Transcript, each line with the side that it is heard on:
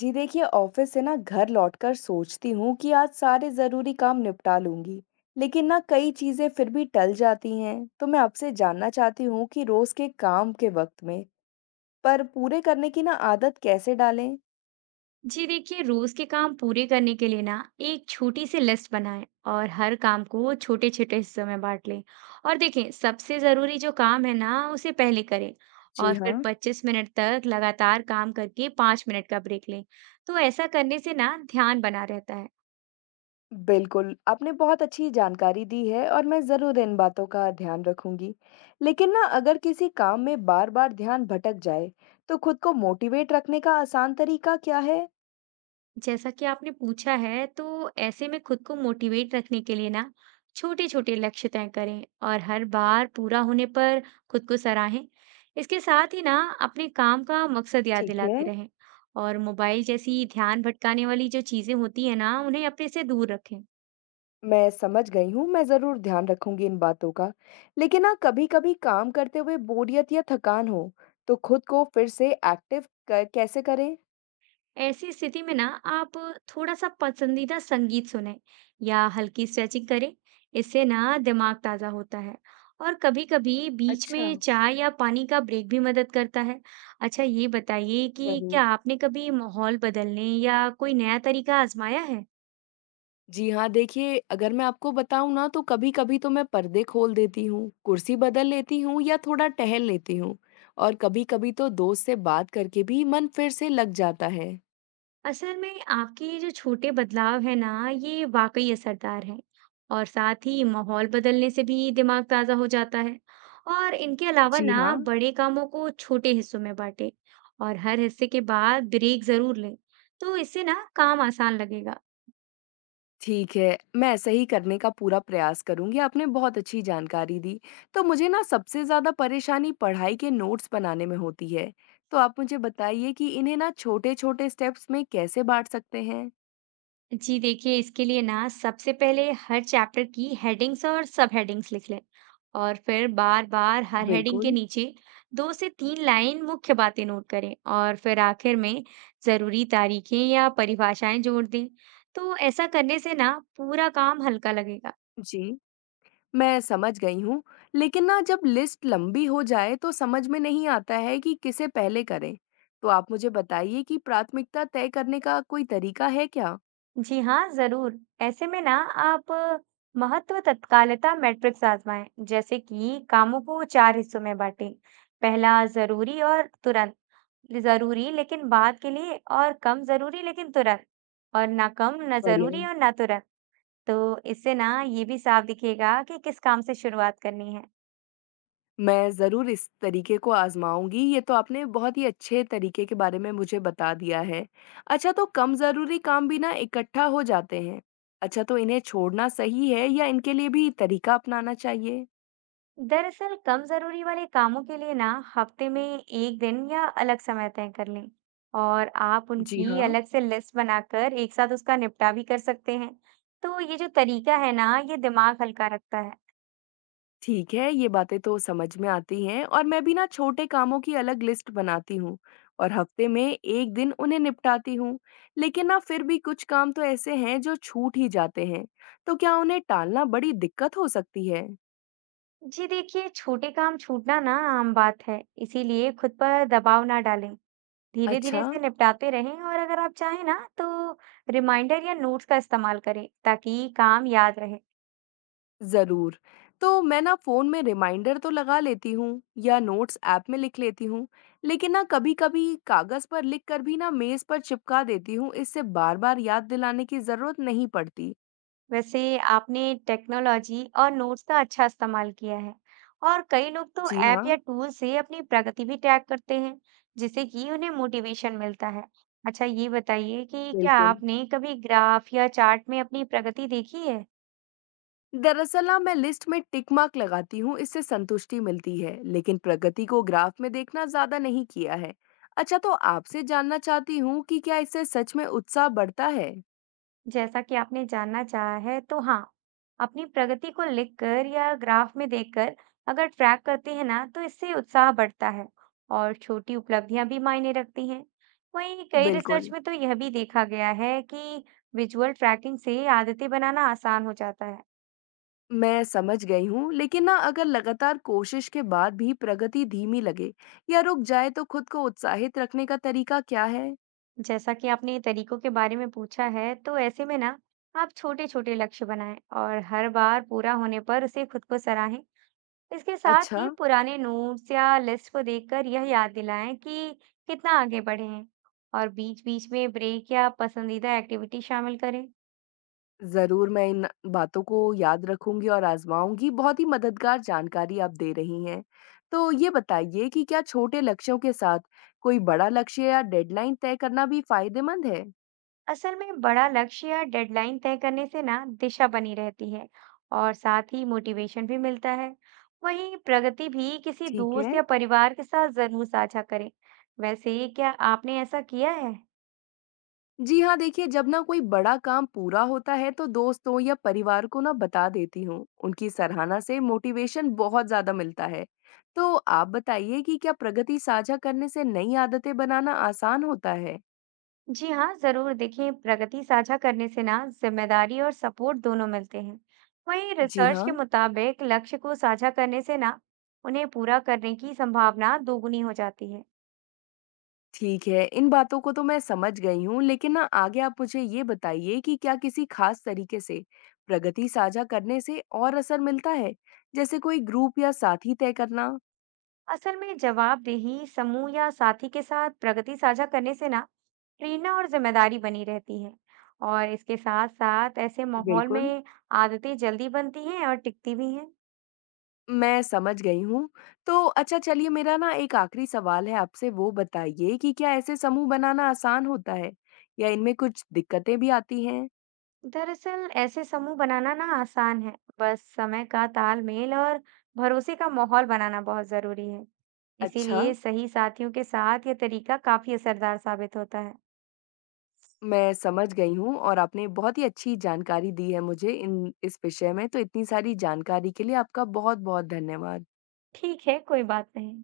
left: जी देखिए ऑफिस से ना घर लौटकर सोचती हूँ कि आज सारे जरूरी काम निपटा लूंगी। लेकिन ना कई चीजें फिर भी टल जाती हैं। तो मैं आपसे जानना चाहती हूँ कि रोज के काम के वक्त में पर पूरे करने की ना आदत कैसे डालें।
right: जी देखिए, रोज के काम पूरे करने के लिए ना एक छोटी सी लिस्ट बनाएं और हर काम को छोटे छोटे हिस्सों में बांट लें। और देखें, सबसे जरूरी जो काम है ना, उसे पहले करें।
left: जी
right: और
left: हाँ।
right: फिर 25 मिनट तक लगातार काम करके 5 मिनट का ब्रेक लें। तो ऐसा करने से ना ध्यान बना रहता है।
left: बिल्कुल आपने बहुत अच्छी जानकारी दी है और मैं ज़रूर इन बातों का ध्यान रखूंगी। लेकिन ना अगर किसी काम में बार बार ध्यान भटक जाए तो खुद को मोटिवेट रखने का आसान तरीका क्या है।
right: जैसा कि आपने पूछा है, तो ऐसे में खुद को मोटिवेट रखने के लिए ना छोटे-छोटे लक्ष्य तय करें और हर बार पूरा होने पर खुद को सराहें। इसके साथ ही ना अपने काम का मकसद याद
left: ठीक है।
right: दिलाते रहें, और मोबाइल जैसी ध्यान भटकाने वाली जो चीजें होती है ना, उन्हें अपने से दूर रखें।
left: मैं समझ गई हूँ, मैं ज़रूर ध्यान रखूँगी इन बातों का। लेकिन ना कभी-कभी काम करते हुए बोरियत या थकान हो, तो खुद को फिर से एक्टिव क कैसे करें?
right: ऐसी स्थिति में ना आप थोड़ा सा पसंदीदा संगीत सुनें या हल्की स्ट्रेचिंग करें। इससे ना दिमाग ताजा होता है, और कभी-कभी बीच
left: अच्छा।
right: में चाय या पानी का ब्रेक भी मदद करता है। अच्छा, ये बताइए कि
left: ज़रूर।
right: क्या आपने कभी माहौल बदलने या कोई नया तरीका आजमाया है?
left: जी हाँ, देखिए अगर मैं आपको बताऊँ ना तो कभी-कभी तो मैं पर्दे खोल देती हूँ, कुर्सी बदल लेती हूँ या थोड़ा टहल लेती हूँ। और कभी-कभी तो दोस्त से बात करके भी मन फिर से लग जाता है।
right: असल में आपके ये जो छोटे बदलाव है ना, ये वाकई असरदार हैं। और साथ ही माहौल बदलने से भी दिमाग ताजा हो जाता है। और इनके अलावा
left: जी हाँ।
right: ना बड़े कामों को छोटे हिस्सों में बांटे और हर हिस्से के बाद ब्रेक जरूर लें। तो इससे ना काम आसान लगेगा।
left: ठीक है, मैं ऐसा ही करने का पूरा प्रयास करूँगी, आपने बहुत अच्छी जानकारी दी। तो मुझे ना सबसे ज़्यादा परेशानी पढ़ाई के नोट्स बनाने में होती है, तो आप मुझे बताइए कि इन्हें ना छोटे-छोटे स्टेप्स में कैसे बाँट सकते हैं?
right: जी देखिए, इसके लिए ना सबसे पहले हर चैप्टर की हेडिंग्स और सब हेडिंग्स लिख लें। और फिर बार बार हर हेडिंग के
left: बिल्कुल।
right: नीचे दो से तीन लाइन मुख्य बातें नोट करें, और फिर आखिर में जरूरी तारीखें या परिभाषाएं जोड़ दें। तो ऐसा करने से ना पूरा काम हल्का लगेगा।
left: जी। मैं समझ गई हूँ, लेकिन ना जब लिस्ट लंबी हो जाए तो समझ में नहीं आता है कि किसे पहले करें। तो आप मुझे बताइए कि प्राथमिकता तय करने का कोई तरीका है क्या?
right: जी हाँ, जरूर। ऐसे में ना आप महत्व तत्कालता मैट्रिक्स आजमाएं। जैसे कि कामों को चार हिस्सों में बांटें। पहला, जरूरी और तुरंत। ज़रूरी लेकिन बाद के लिए, और कम ज़रूरी लेकिन तुरंत, और ना कम, ना
left: बढ़िया।
right: ज़रूरी और ना तुरंत। तो इससे ना ये भी साफ दिखेगा कि किस काम से शुरुआत करनी है।
left: मैं ज़रूर इस तरीके को आज़माऊँगी, ये तो आपने बहुत ही अच्छे तरीके के बारे में मुझे बता दिया है। अच्छा तो कम ज़रूरी काम भी ना इकट्ठा हो जाते हैं। अच्छा तो इन्हें छोड़ना सही है या इनके लिए भी तरीका अपनाना चाहिए?
right: दरअसल कम ज़रूरी वाले कामों के लिए ना हफ्ते में एक दिन या अलग समय तय कर लें, और आप
left: जी
right: उनकी
left: हाँ,
right: अलग से लिस्ट बनाकर एक साथ उसका निपटा भी कर सकते हैं। तो ये जो तरीका है ना, ये दिमाग हल्का रखता है।
left: ठीक है, ये बातें तो समझ में आती हैं और मैं भी ना छोटे कामों की अलग लिस्ट बनाती हूँ और हफ़्ते में 1 दिन उन्हें निपटाती हूँ। लेकिन ना फिर भी कुछ काम तो ऐसे हैं जो छूट ही जाते हैं, तो क्या उन्हें टालना बड़ी दिक्कत हो सकती है?
right: जी देखिए, छोटे काम छूटना ना आम बात है, इसीलिए खुद पर दबाव ना डालें। धीरे-धीरे
left: अच्छा।
right: इसे निपटाते रहें, और अगर आप चाहें ना तो रिमाइंडर या नोट्स का इस्तेमाल करें ताकि काम याद रहे।
left: ज़रूर। तो मैं ना फ़ोन में रिमाइंडर तो लगा लेती हूँ या नोट्स ऐप में लिख लेती हूँ, लेकिन ना कभी-कभी कागज़ पर लिख कर भी ना मेज़ पर चिपका देती हूँ, इससे बार-बार याद दिलाने की ज़रूरत नहीं पड़ती।
right: वैसे आपने टेक्नोलॉजी और नोट्स का अच्छा इस्तेमाल किया है। और कई लोग तो
left: जी
right: ऐप
left: हाँ,
right: या टूल से अपनी प्रगति भी ट्रैक करते हैं, जिससे कि उन्हें मोटिवेशन मिलता है। अच्छा, ये बताइए कि क्या
left: बिल्कुल।
right: आपने कभी ग्राफ या चार्ट में अपनी प्रगति देखी है?
left: दरअसल ना मैं लिस्ट में टिक मार्क लगाती हूँ, इससे संतुष्टि मिलती है, लेकिन प्रगति को ग्राफ में देखना ज़्यादा नहीं किया है। अच्छा तो आपसे जानना चाहती हूँ कि क्या इससे सच में उत्साह बढ़ता है?
right: जैसा कि आपने जानना चाहा है, तो हाँ, अपनी प्रगति को लिखकर या ग्राफ में देखकर अगर ट्रैक करते हैं ना, तो इससे उत्साह बढ़ता है, और छोटी उपलब्धियां भी मायने रखती हैं। वहीं कई रिसर्च
left: बिल्कुल।
right: में तो यह भी देखा गया है कि विजुअल ट्रैकिंग से आदतें बनाना आसान हो जाता है।
left: मैं समझ गई हूँ, लेकिन ना अगर लगातार कोशिश के बाद भी प्रगति धीमी लगे या रुक जाए तो खुद को उत्साहित रखने का तरीका क्या है?
right: जैसा कि आपने तरीकों के बारे में पूछा है, तो ऐसे में ना, आप छोटे-छोटे लक्ष्य बनाएं, और हर बार पूरा होने पर उसे खुद को सराहें। इसके साथ
left: अच्छा,
right: ही पुराने नोट्स या लिस्ट को देखकर यह याद दिलाएं कि कितना आगे बढ़े हैं, और बीच बीच में ब्रेक या पसंदीदा एक्टिविटी शामिल करें।
left: ज़रूर मैं इन बातों को याद रखूंगी और आजमाऊंगी। बहुत ही मददगार जानकारी आप दे रही हैं। तो ये बताइए कि क्या छोटे लक्ष्यों के साथ कोई बड़ा लक्ष्य या डेडलाइन तय करना भी फायदेमंद है?
right: असल में बड़ा लक्ष्य या डेडलाइन तय करने से ना दिशा बनी रहती है, और साथ ही मोटिवेशन भी मिलता है। वहीं प्रगति भी किसी
left: ठीक है।
right: दोस्त या परिवार के साथ जरूर साझा करें। वैसे क्या आपने ऐसा किया है?
left: जी हाँ देखिए जब ना कोई बड़ा काम पूरा होता है तो दोस्तों या परिवार को ना बता देती हूँ। उनकी सराहना से मोटिवेशन बहुत ज्यादा मिलता है। तो आप बताइए कि क्या प्रगति साझा करने से नई आदतें बनाना आसान होता है।
right: जी हाँ, जरूर। देखिए, प्रगति साझा करने से ना जिम्मेदारी और सपोर्ट दोनों मिलते हैं। वहीं
left: जी
right: रिसर्च
left: हाँ।
right: के मुताबिक लक्ष्य को साझा करने से ना उन्हें पूरा करने की संभावना दोगुनी हो जाती है।
left: ठीक है इन बातों को तो मैं समझ गई हूँ लेकिन ना आगे आप मुझे ये बताइए कि क्या किसी खास तरीके से प्रगति साझा करने से और असर मिलता है, जैसे कोई ग्रुप या साथी तय करना।
right: असल में जवाबदेही समूह या साथी के साथ प्रगति साझा करने से ना प्रेरणा और जिम्मेदारी बनी रहती है। और इसके साथ साथ ऐसे माहौल
left: बिल्कुल।
right: में आदतें जल्दी बनती हैं और टिकती भी हैं।
left: मैं समझ गई हूँ। तो अच्छा चलिए मेरा ना एक आखिरी सवाल है आपसे, वो बताइए कि क्या ऐसे समूह बनाना आसान होता है? या इनमें कुछ दिक्कतें भी आती हैं?
right: दरअसल ऐसे समूह बनाना ना आसान है। बस समय का तालमेल और भरोसे का माहौल बनाना बहुत जरूरी है।
left: अच्छा,
right: इसीलिए सही साथियों के साथ यह तरीका काफी असरदार साबित होता है।
left: मैं समझ गई हूँ और आपने बहुत ही अच्छी जानकारी दी है मुझे इन इस विषय में, तो इतनी सारी जानकारी के लिए आपका बहुत-बहुत धन्यवाद।
right: ठीक है, कोई बात नहीं।